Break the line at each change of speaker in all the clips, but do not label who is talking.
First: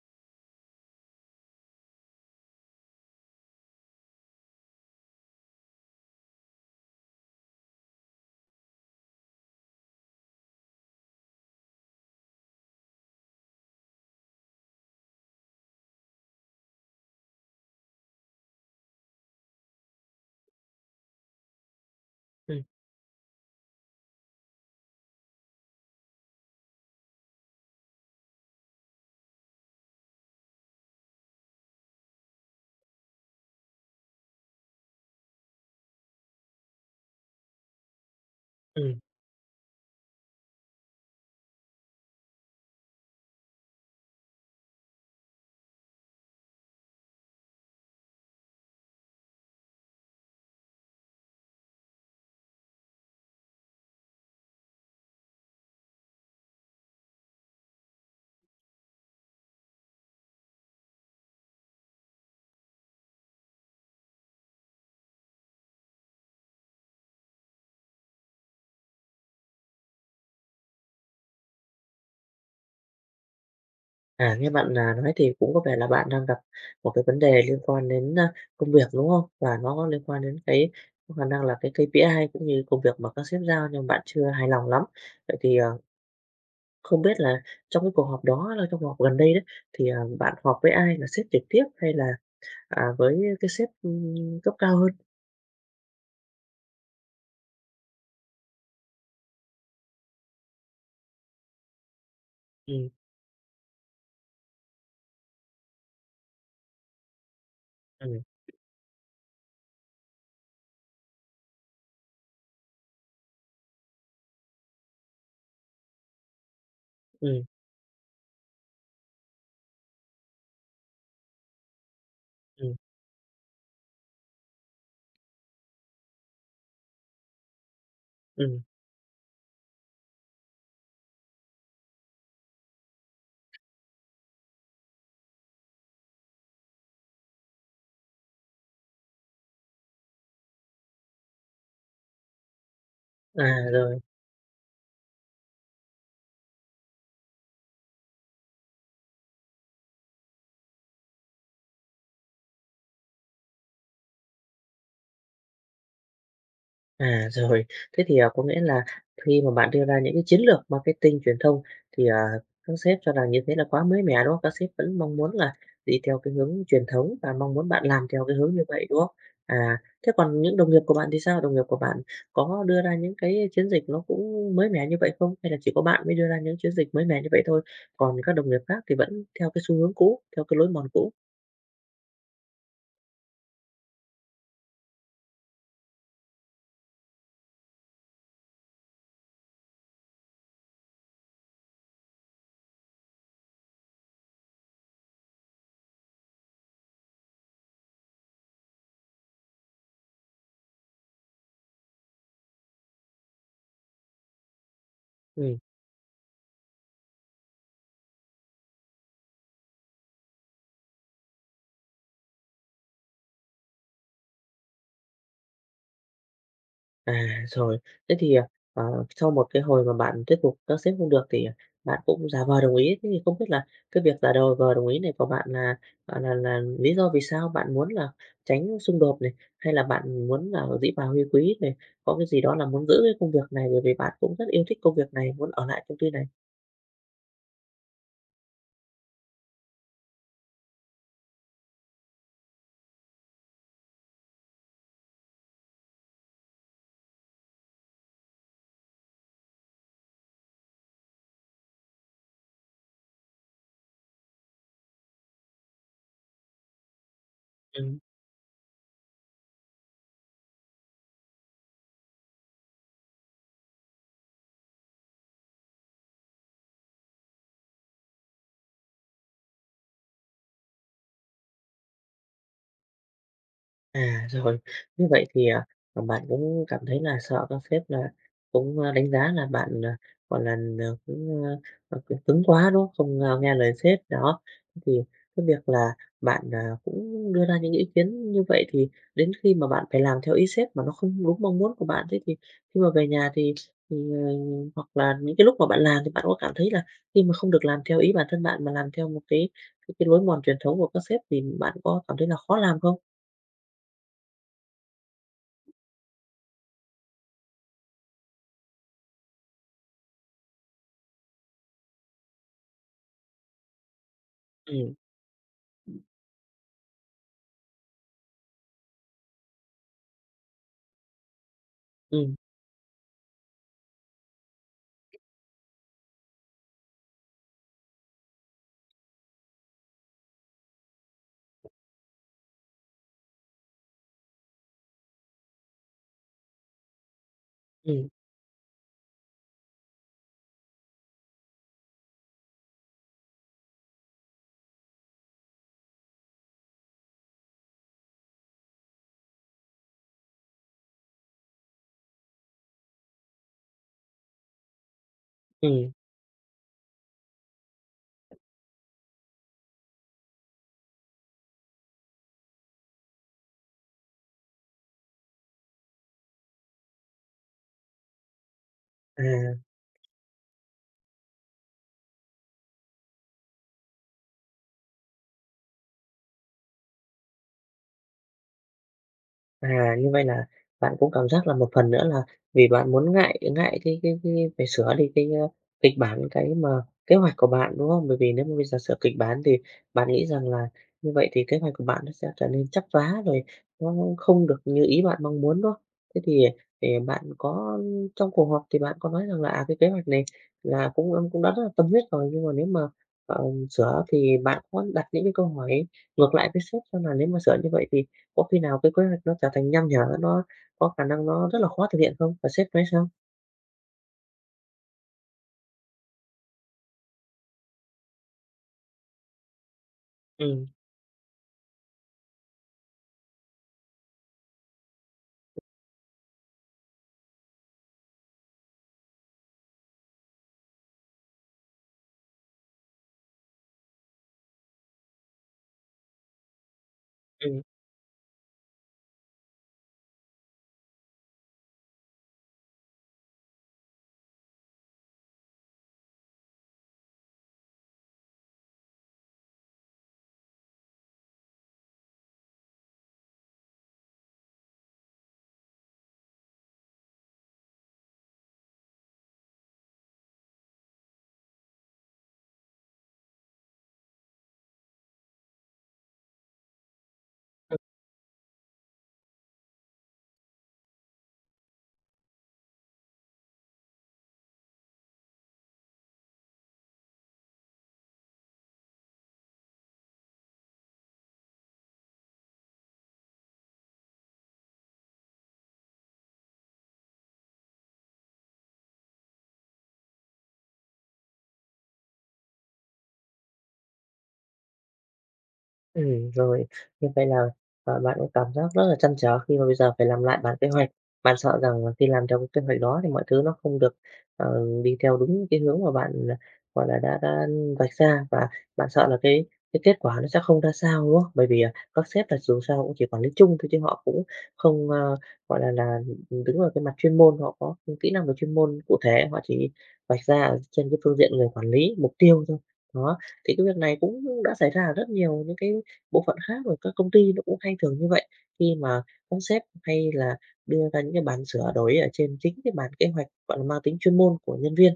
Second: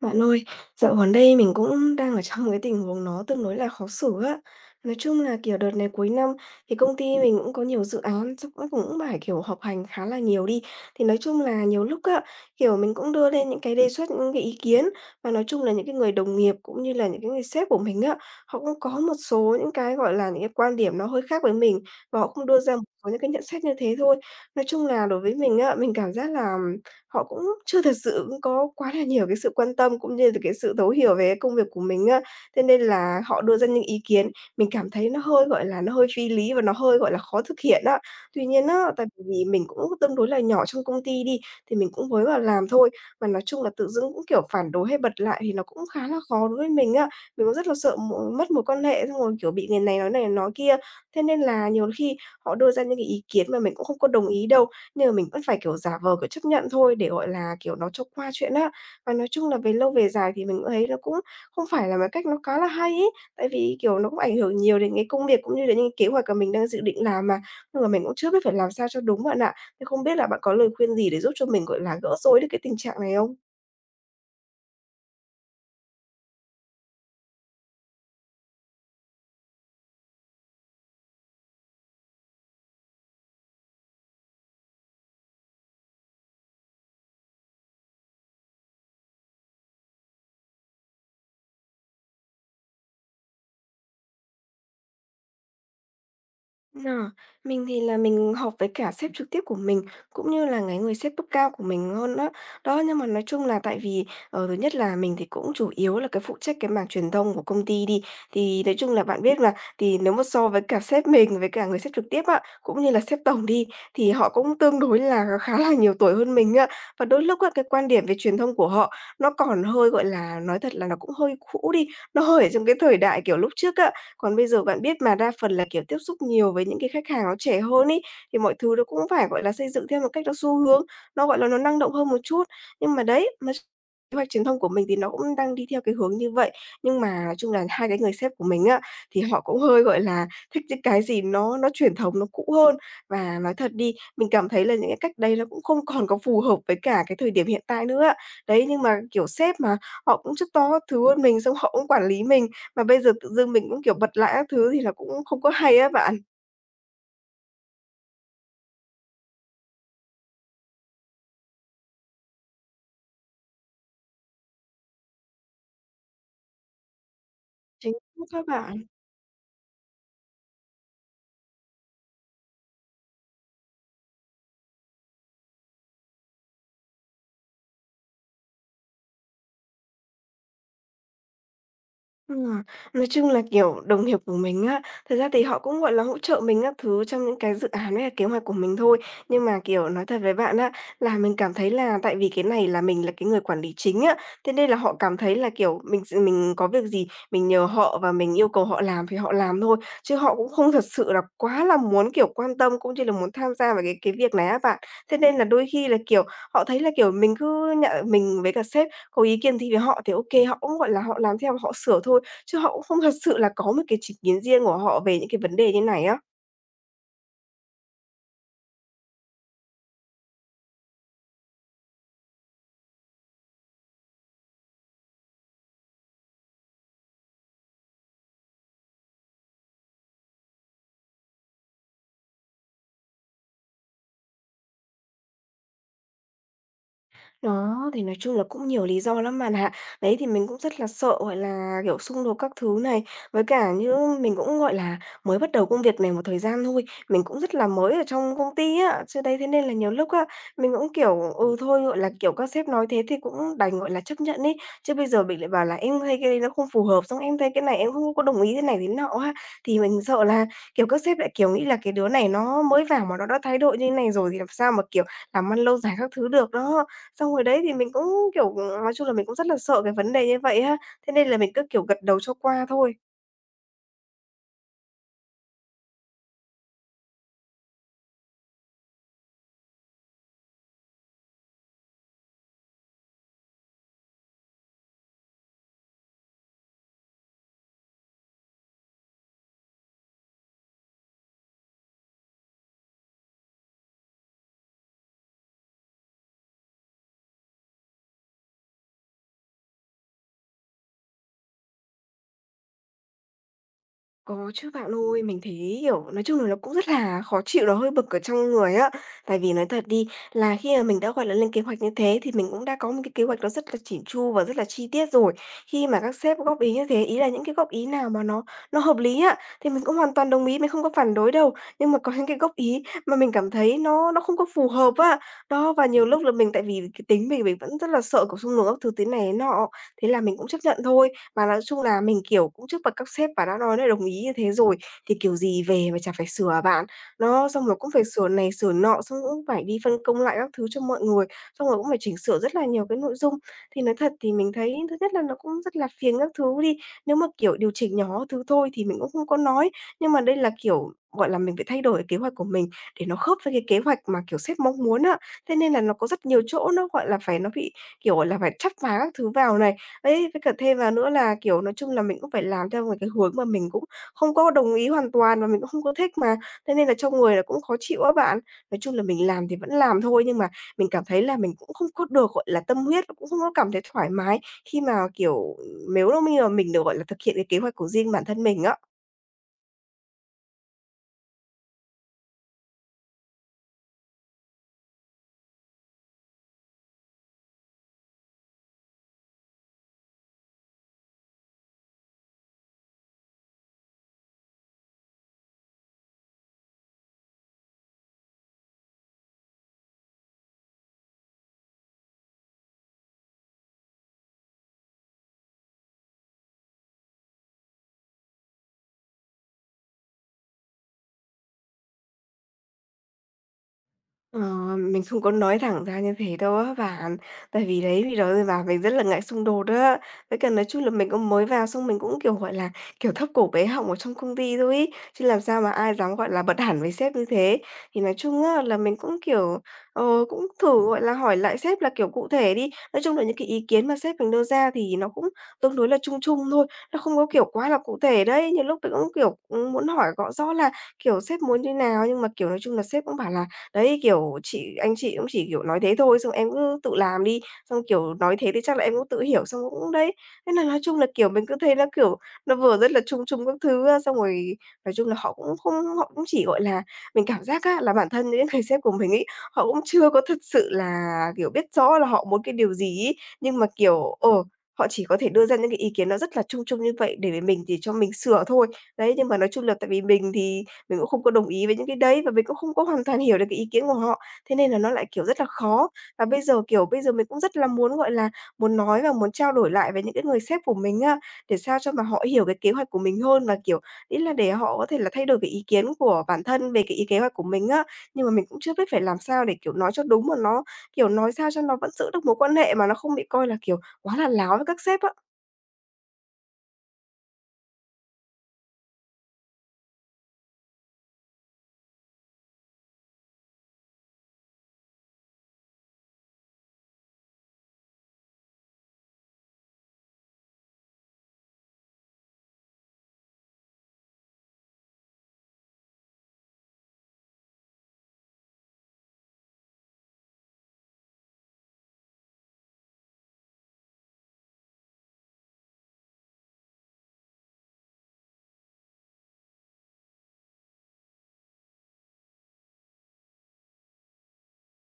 Bạn ơi, dạo gần đây mình cũng đang ở trong cái tình huống nó tương đối là khó xử á. Nói chung là, kiểu, đợt này cuối năm thì công ty mình cũng có nhiều dự án, xong cũng cũng phải, kiểu, họp hành khá là nhiều đi. Thì nói chung là nhiều lúc á, kiểu, mình cũng đưa lên những cái đề xuất, những cái ý kiến và nói chung là những cái người đồng nghiệp cũng như là những cái người sếp của mình á, họ cũng có một số những cái, gọi là, những cái quan điểm nó hơi khác với mình và họ cũng đưa
Ừm,
ra một số những cái nhận xét như thế thôi. Nói chung là đối với mình á, mình cảm giác là họ cũng chưa thật sự có quá là nhiều cái sự quan tâm, cũng như là cái sự thấu hiểu về công việc của mình á. Thế nên là họ đưa ra những ý kiến mình cảm thấy nó hơi, gọi là, nó hơi phi lý và nó hơi, gọi là, khó thực hiện á. Tuy nhiên á,
ừm.
tại vì mình cũng tương đối là nhỏ trong công ty đi, thì mình cũng mới vào làm thôi, mà nói chung là tự dưng cũng, kiểu, phản đối hay bật lại thì nó cũng khá là khó đối với mình á. Mình cũng rất là sợ mất mối quan hệ, xong rồi, kiểu, bị người này nói kia. Thế nên là nhiều khi họ đưa ra những cái ý kiến mà mình cũng không có đồng ý đâu nhưng mà mình vẫn phải, kiểu, giả vờ, kiểu, chấp nhận thôi để, gọi là, kiểu, nó cho qua chuyện á. Và nói chung là về lâu về dài thì mình cũng thấy nó cũng không phải là một cách nó khá là hay ấy, tại vì, kiểu, nó cũng ảnh hưởng nhiều đến cái công việc cũng như đến những cái kế hoạch mà mình đang dự định làm mà, nhưng mà mình cũng chưa biết phải làm sao cho đúng bạn ạ. Thế không biết là bạn có lời khuyên gì để giúp cho mình, gọi là, gỡ rối được cái tình trạng này không?
À, nghe bạn, à, nói thì cũng có vẻ là bạn đang gặp một cái vấn đề liên quan đến, a, công việc, đúng không? Và nó có liên quan đến cái có khả năng là cái KPI cũng như công việc mà các sếp giao nhưng bạn chưa hài lòng lắm. Vậy thì, ờ, không biết là trong cái cuộc họp đó là trong cuộc họp gần đây đấy, thì, à, bạn họp với ai? Là sếp trực tiếp hay là, à, với cái sếp, ưm, cấp cao hơn?
Ờ, mình thì là mình họp với cả sếp trực tiếp của mình, cũng như là cái người sếp cấp cao của mình hơn đó. Đó,
Ừm,
nhưng mà nói chung là tại vì, ờ, thứ nhất là mình thì cũng chủ yếu là cái phụ trách cái mảng truyền thông của công ty đi,
ừm,
thì nói chung là bạn biết mà, thì nếu mà so với cả sếp mình với cả người sếp trực tiếp á, cũng như là sếp tổng đi, thì họ cũng tương đối là khá là nhiều tuổi hơn mình á. Và đôi lúc
ừm,
á, cái quan điểm về truyền thông của họ nó còn hơi, gọi là, nói thật là nó cũng hơi cũ đi, nó hơi ở trong cái
ừm,
thời đại, kiểu, lúc trước á. Còn bây giờ bạn biết mà đa phần là, kiểu, tiếp xúc nhiều với những cái khách hàng nó trẻ hơn ấy, thì mọi
ừm.
thứ nó cũng phải, gọi là, xây dựng theo một cách nó xu hướng, nó, gọi là, nó năng động hơn một chút. Nhưng mà đấy, mà kế hoạch truyền thông của mình thì nó cũng đang đi theo cái hướng như vậy. Nhưng mà nói chung là hai cái người sếp của mình á, thì họ cũng hơi, gọi là, thích những cái gì nó truyền thống, nó cũ hơn. Và
À,
nói thật đi,
rồi.
mình cảm thấy là những cái cách đấy nó cũng không còn có phù hợp với cả cái thời điểm hiện tại nữa. Đấy, nhưng mà, kiểu, sếp mà, họ cũng chức to các thứ hơn mình, xong họ cũng quản lý mình. Mà bây giờ tự dưng mình cũng, kiểu, bật lại các thứ thì là cũng không có hay á bạn.
À, rồi. Thế thì, à, có nghĩa là khi mà bạn đưa ra những cái chiến lược marketing truyền thông thì, à, các sếp cho rằng như thế là quá mới mẻ, đúng không? Các sếp vẫn mong muốn là đi theo cái hướng truyền thống và mong muốn bạn
Chính
làm theo
xác
cái
á
hướng như
bạn.
vậy, đúng không? À, thế còn những đồng nghiệp của bạn thì sao? Đồng nghiệp của bạn có đưa ra những cái chiến dịch nó cũng mới mẻ như vậy không? Hay là chỉ có bạn mới đưa ra những chiến dịch mới mẻ như vậy thôi, còn các đồng nghiệp khác thì vẫn theo cái xu hướng cũ, theo cái lối mòn cũ?
Ừm, à, nói chung là, kiểu, đồng nghiệp của mình á, thật ra thì họ cũng, gọi là, hỗ trợ mình các thứ trong những cái dự án hay là kế hoạch của mình thôi. Nhưng mà, kiểu, nói thật với bạn á, là mình cảm thấy là tại vì cái này là mình là cái người quản lý chính á, thế nên là họ cảm thấy là, kiểu, mình mình có việc gì mình nhờ họ và mình yêu cầu họ làm thì họ làm thôi, chứ họ cũng không thật sự là quá là muốn, kiểu, quan tâm cũng như là muốn tham gia vào cái việc này á bạn. Thế nên là
Ừ.
đôi khi là, kiểu, họ thấy là, kiểu, mình cứ nhận mình với cả sếp có ý kiến gì với họ thì ok họ cũng, gọi là, họ làm theo, họ sửa thôi chứ họ cũng không thật sự là có một cái chính kiến riêng của họ về những cái vấn đề như này á.
À, rồi. Thế thì, à, ờ, sau một cái hồi mà bạn thuyết phục các sếp không được thì bạn cũng giả vờ đồng ý. Thế thì không biết là cái việc giả đầu vờ đồng ý này của bạn là, à, là lý do vì sao? Bạn muốn là tránh xung đột này, hay là bạn muốn là dĩ bà huy quý này, có cái gì đó là muốn giữ cái công việc này bởi vì bạn cũng rất yêu thích công việc này, muốn ở lại công ty này?
Đó, thì nói chung là cũng nhiều lý do lắm bạn ạ. Đấy, thì mình cũng rất là sợ, gọi là, kiểu, xung đột các thứ này, với cả như mình cũng, gọi là, mới bắt đầu công việc này một thời gian thôi, mình cũng rất là mới ở trong công ty á. Chứ đấy, thế nên là nhiều lúc á, mình cũng, kiểu, ừ, thôi, gọi là, kiểu, các sếp nói thế thì cũng đành, gọi là, chấp nhận ấy. Chứ bây giờ mình lại bảo là "Em thấy cái đấy nó không phù hợp", xong "Em thấy cái này em
Ừm.
không có đồng ý thế này thế nọ" á, thì mình sợ là, kiểu, các sếp lại, kiểu, nghĩ là cái đứa này nó mới vào mà nó đã thái độ như thế này rồi thì làm sao mà, kiểu, làm ăn lâu dài các thứ được đó. Xong rồi đấy thì mình cũng, kiểu, nói chung là mình cũng rất là sợ cái vấn đề như vậy ha, thế nên là mình cứ, kiểu, gật đầu cho qua thôi.
À, rồi. Như vậy thì, à, à, bạn cũng cảm thấy là sợ các sếp là cũng, a, đánh giá là bạn, à, gọi là, ờ, cũng, ơ, ờ, cứng quá, đúng không? Không, a, nghe lời sếp, đó. Thì cái việc là bạn, à, cũng đưa ra những ý kiến như vậy thì đến khi mà bạn phải làm theo ý sếp mà nó không đúng mong muốn của bạn, thế thì khi mà về nhà thì, ờ, hoặc là những cái lúc mà bạn làm thì bạn có cảm thấy là khi mà không được làm theo ý bản thân bạn mà làm theo một cái cái lối mòn truyền thống của các sếp thì bạn có cảm thấy là khó làm không?
Có chứ bạn ơi, mình thấy, kiểu, nói chung là nó cũng rất là khó chịu, nó hơi bực ở trong người á. Tại vì nói thật đi, là khi mà mình đã, gọi là, lên kế hoạch như thế thì mình cũng đã có một cái kế hoạch nó rất là chỉn chu và rất là chi
Ừm.
tiết rồi. Khi mà các sếp góp ý như thế, ý là những cái góp ý nào mà nó hợp lý á, thì mình cũng hoàn toàn đồng ý, mình không có phản đối đâu. Nhưng mà có những
Ừ,
cái góp ý mà mình cảm thấy nó không có phù hợp á. Đó, và nhiều lúc là mình tại vì cái tính mình vẫn rất là sợ, kiểu, xung đột các thứ thế này thế nọ, thế là mình cũng chấp nhận thôi. Và nói chung là mình, kiểu, cũng trước mặt các sếp và đã nói là đồng ý như thế rồi, thì kiểu gì về mà chả phải sửa hả bạn? Nó xong rồi cũng phải
ừ,
sửa này sửa nọ, xong cũng phải đi phân công lại các thứ cho mọi người, xong rồi cũng phải chỉnh sửa rất là nhiều cái nội dung. Thì nói thật thì mình thấy thứ nhất là nó cũng rất là phiền các thứ đi, nếu mà, kiểu, điều chỉnh nhỏ thứ thôi thì mình cũng không có nói, nhưng mà đây là, kiểu, gọi là, mình phải thay đổi cái kế hoạch của mình để nó khớp với cái kế hoạch mà, kiểu, sếp mong muốn ạ. Thế nên là
ừ,
nó có rất nhiều chỗ nó, gọi là, phải nó bị, kiểu, gọi là, phải chắp vá các thứ vào này. Đấy, với cả thêm vào nữa là, kiểu, nói chung là mình cũng phải làm theo một cái hướng mà mình cũng không có đồng ý hoàn toàn và mình cũng không có thích mà, thế nên là trong người là cũng khó chịu á bạn. Nói chung là
à.
mình làm thì vẫn làm thôi, nhưng mà mình cảm thấy là mình cũng không có được, gọi là, tâm huyết và cũng không có cảm thấy thoải mái khi mà, kiểu, nếu như mà mình được, gọi là, thực hiện cái kế hoạch của riêng bản thân mình á.
À, như vậy là bạn cũng cảm giác là một phần nữa là vì bạn muốn ngại ngại cái cái phải sửa đi cái, ơ, kịch bản, cái mà kế hoạch của bạn, đúng không? Bởi vì nếu mà bây giờ sửa kịch bản thì bạn nghĩ rằng là như vậy thì kế hoạch của bạn nó sẽ trở nên trắp vá rồi nó không được như ý bạn mong muốn, đúng không? Thế thì, ờ, bạn có trong cuộc họp thì bạn có nói rằng là, à, cái kế hoạch này là cũng em cũng đã rất là tâm huyết rồi, nhưng mà nếu mà, ờ, sửa thì bạn có đặt những cái câu hỏi ngược lại với sếp xem là nếu mà sửa như vậy thì có khi nào cái kế hoạch nó trở thành nham nhở, nó có khả năng nó rất là khó thực hiện không? Và sếp nói sao?
Ờ, mình không có nói thẳng ra như thế đâu á bạn. Tại vì đấy, vì đó giờ bà mình rất là ngại xung đột á. Với cả nói
Ừm,
chung là mình cũng mới vào xong mình cũng, kiểu, gọi là, kiểu, thấp cổ bé họng ở trong công ty thôi ấy, chứ làm sao mà ai dám, gọi là, bật hẳn với sếp như thế. Thì nói chung á là mình cũng, kiểu, cũng thử, gọi là, hỏi lại sếp là, kiểu, cụ thể đi. Nói chung là những cái ý kiến mà sếp mình đưa ra thì nó cũng tương đối là chung chung thôi, nó không có, kiểu,
ừm.
quá là cụ thể đấy. Nhiều lúc mình cũng, kiểu, muốn hỏi rõ rõ là, kiểu, sếp muốn như nào nhưng mà, kiểu, nói chung là sếp cũng bảo là đấy, kiểu, chị anh chị cũng chỉ, kiểu, nói thế thôi, xong "Em cứ tự làm đi." Xong, kiểu, nói thế thì chắc là em cũng tự hiểu, xong cũng đấy. Nên là nói chung là, kiểu, mình cứ thấy nó, kiểu, nó vừa rất là chung chung các thứ á, xong rồi nói chung là họ cũng không họ cũng chỉ, gọi là mình cảm giác á là bản thân những người sếp của mình ấy, họ cũng chưa có thật sự là, kiểu, biết rõ là họ muốn cái điều gì ấy, nhưng mà, kiểu, họ chỉ có thể đưa ra những cái ý kiến nó rất là chung chung như vậy để mình thì cho mình sửa thôi. Đấy, nhưng mà nói chung là tại vì mình thì mình cũng không có đồng ý với những cái đấy và mình cũng không có hoàn toàn hiểu được cái ý kiến của họ. Thế nên là nó lại, kiểu, rất là khó. Và bây giờ mình cũng rất là muốn, gọi là, muốn nói và muốn trao đổi lại với những cái người sếp của mình á, để sao cho mà họ hiểu cái kế hoạch của mình hơn và, kiểu, ý là để họ có thể là thay đổi cái ý kiến của bản thân về cái ý kế hoạch của mình á. Nhưng mà mình cũng chưa biết phải làm sao để, kiểu, nói cho đúng mà nó, kiểu, nói sao cho nó vẫn giữ được mối quan hệ mà nó không bị coi là, kiểu, quá là láo với các sếp á.
Ừ, rồi. Như vậy là, ờ, bạn cũng cảm giác rất là trăn trở khi mà bây giờ phải làm lại bản kế hoạch. Bạn sợ rằng là khi làm theo cái kế hoạch đó thì mọi thứ nó không được, ờ, đi theo đúng cái hướng mà bạn, à, gọi là, đã vạch ra và bạn sợ là cái kết quả nó sẽ không ra sao, đúng không? Bởi vì, à, các sếp là dù sao cũng chỉ quản lý chung thôi chứ họ cũng không, ơ, gọi là, đứng ở cái mặt chuyên môn, họ có kỹ năng về chuyên môn cụ thể, họ chỉ vạch ra ở trên cái phương diện người quản lý, mục tiêu thôi. Đó, thì cái việc này cũng đã xảy ra ở rất nhiều những cái bộ phận khác rồi các công ty nó cũng hay thường như vậy, khi mà các sếp hay là đưa ra những cái bản sửa đổi ở trên chính cái bản kế hoạch, gọi là, mang tính chuyên môn của nhân viên.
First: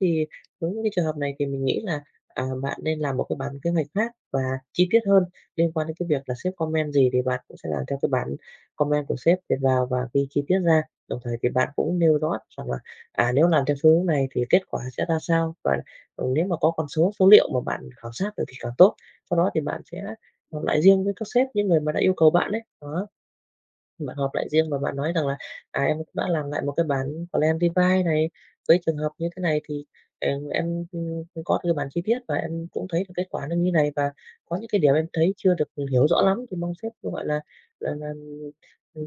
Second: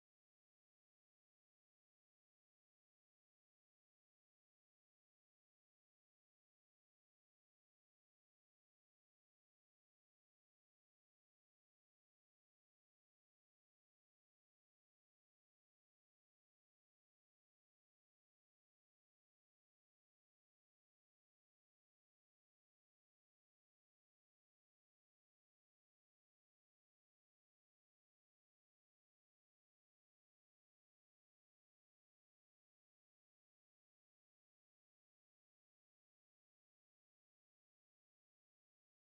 Thì với những cái trường hợp này thì mình nghĩ là, à, bạn nên làm một cái bản kế hoạch khác và chi tiết hơn liên quan đến cái việc là sếp comment gì thì bạn cũng sẽ làm theo cái bản comment của sếp để vào và ghi chi tiết ra. Đồng thời thì bạn cũng nêu rõ rằng là, à, nếu làm theo phương hướng này thì kết quả sẽ ra sao và, ừ, nếu mà có con số, số liệu mà bạn khảo sát được thì càng tốt. Sau đó thì bạn sẽ ở lại riêng với các sếp, những người mà đã yêu cầu bạn ấy. Đó, bạn họp lại riêng và bạn nói rằng là, à, "Em cũng đã làm lại một cái bản plan revise này, với trường hợp như thế này thì, ờ, em, có cái bản chi tiết và em cũng thấy được kết quả nó như này và có những cái điểm em thấy chưa được hiểu rõ lắm thì mong sếp, gọi là là,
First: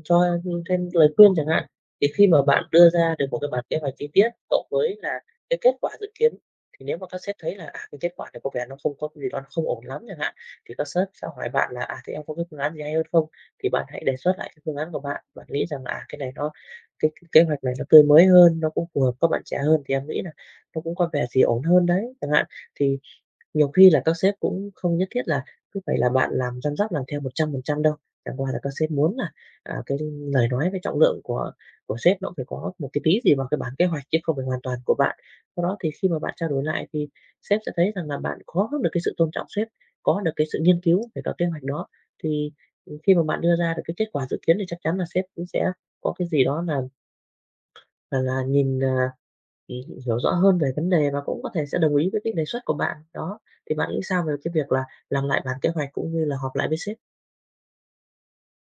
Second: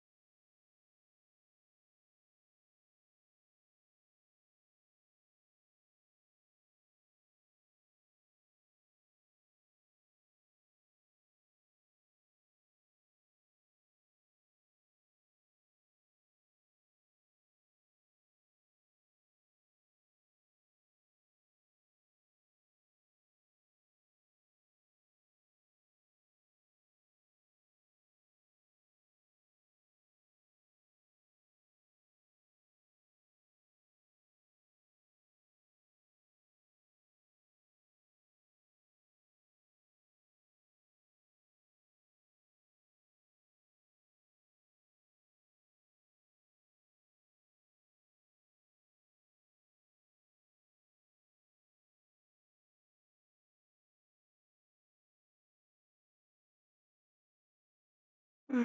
cho thêm lời khuyên" chẳng hạn. Thì khi mà bạn đưa ra được một cái bản kế hoạch chi tiết cộng với là cái kết quả dự kiến, thì nếu mà các sếp thấy là, à, cái kết quả này có vẻ nó không có cái gì đó nó không ổn lắm chẳng hạn, thì các sếp sẽ hỏi bạn là "À, thế em có cái phương án gì hay hơn không?" Thì bạn hãy đề xuất lại cái phương án của bạn. Bạn nghĩ rằng, là à, cái này nó cái kế hoạch này nó tươi mới hơn, nó cũng phù hợp các bạn trẻ hơn thì em nghĩ là nó cũng có vẻ gì ổn hơn đấy, chẳng hạn. Thì nhiều khi là các sếp cũng không nhất thiết là cứ phải là bạn làm răm rắp làm theo 100% đâu, chẳng qua là các sếp muốn là, à, cái lời nói với trọng lượng của sếp nó cũng phải có một cái tí gì vào cái bản kế hoạch chứ không phải hoàn toàn của bạn. Do đó thì khi mà bạn trao đổi lại thì sếp sẽ thấy rằng là bạn có được cái sự tôn trọng sếp, có được cái sự nghiên cứu về các kế hoạch đó, thì, khi mà bạn đưa ra được cái kết quả dự kiến thì chắc chắn là sếp cũng sẽ có cái gì đó là là nhìn, à thì hiểu rõ hơn về vấn đề và cũng có thể sẽ đồng ý với cái đề xuất của bạn. Đó, thì bạn nghĩ sao về cái việc là làm lại bản kế hoạch cũng như là họp lại với sếp?
Ừm.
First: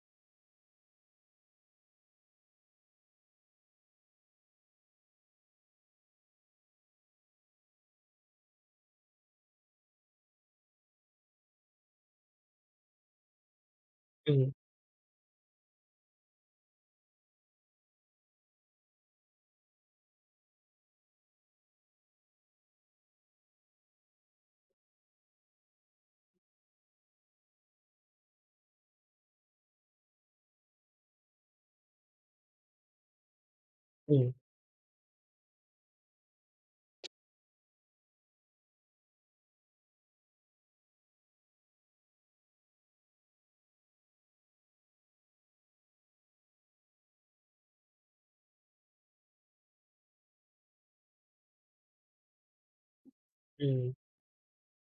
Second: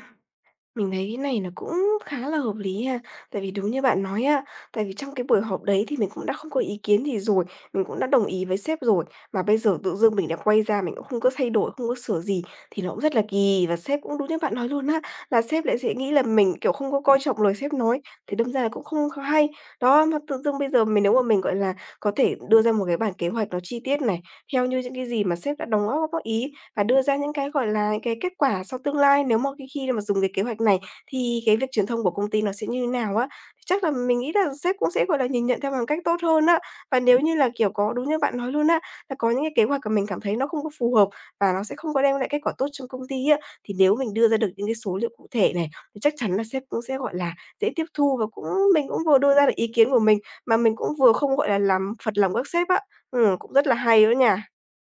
Mình thấy cái này nó cũng khá là hợp lý ha. Tại vì đúng như bạn nói á, tại vì trong cái buổi họp đấy thì mình cũng đã không có ý kiến gì rồi, mình cũng đã đồng ý với sếp rồi, mà bây giờ tự dưng mình đã quay ra mình cũng không có thay đổi, không có sửa gì thì nó cũng rất là kỳ. Và sếp cũng đúng như
Ừm,
bạn nói luôn á, là sếp lại sẽ nghĩ là mình, kiểu, không có coi trọng lời sếp nói, thì đâm ra là cũng không có hay. Đó, mà tự dưng bây giờ mình nếu mà mình, gọi là, có thể đưa ra một cái bản kế hoạch nó chi tiết này, theo như những cái gì mà sếp đã đóng góp góp ý và đưa ra những cái, gọi là, những cái kết quả sau tương lai nếu mà cái khi mà dùng cái kế hoạch này thì cái việc truyền thông của công ty nó sẽ như nào á. Chắc là mình nghĩ
ừm,
là sếp cũng sẽ, gọi là, nhìn nhận theo bằng cách tốt hơn á. Và nếu như là, kiểu, có đúng như bạn nói luôn á, là có những cái kế hoạch mà mình cảm thấy nó không có phù hợp và nó sẽ không có đem lại kết quả tốt trong công ty á, thì nếu mình đưa ra được những cái số liệu cụ thể này, thì chắc chắn là sếp cũng sẽ, gọi là, dễ tiếp thu và cũng mình cũng vừa đưa ra được ý kiến của mình, mà mình cũng vừa không, gọi là, làm phật lòng các sếp á. Cũng rất là
ừm.
hay đó nha.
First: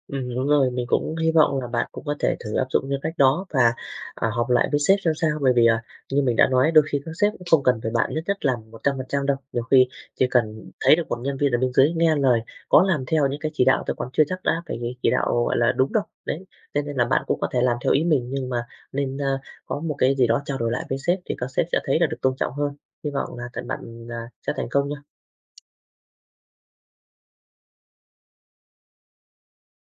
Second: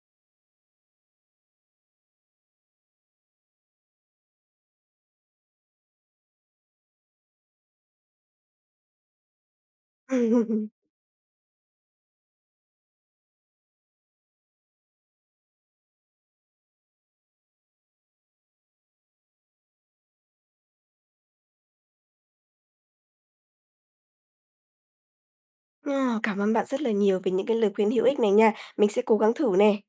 Đúng rồi, mình cũng hy vọng là bạn cũng có thể thử áp dụng những cách đó và, à, họp lại với sếp xem sao. Bởi vì, à, như mình đã nói, đôi khi các sếp cũng không cần phải bạn nhất nhất làm 100% đâu. Nhiều khi chỉ cần thấy được một nhân viên ở bên dưới nghe lời, có làm theo những cái chỉ đạo thì còn chưa chắc đã phải chỉ đạo, gọi là, đúng đâu. Đấy, cho nên là bạn cũng có thể làm theo ý mình nhưng mà nên, a, có một cái gì đó trao đổi lại với sếp thì các sếp sẽ thấy là được tôn trọng hơn. Hy vọng là bạn, à, sẽ thành công nhé.
Ờ, cảm ơn bạn rất là nhiều về những cái lời khuyên hữu ích này nha. Mình sẽ cố gắng thử nè.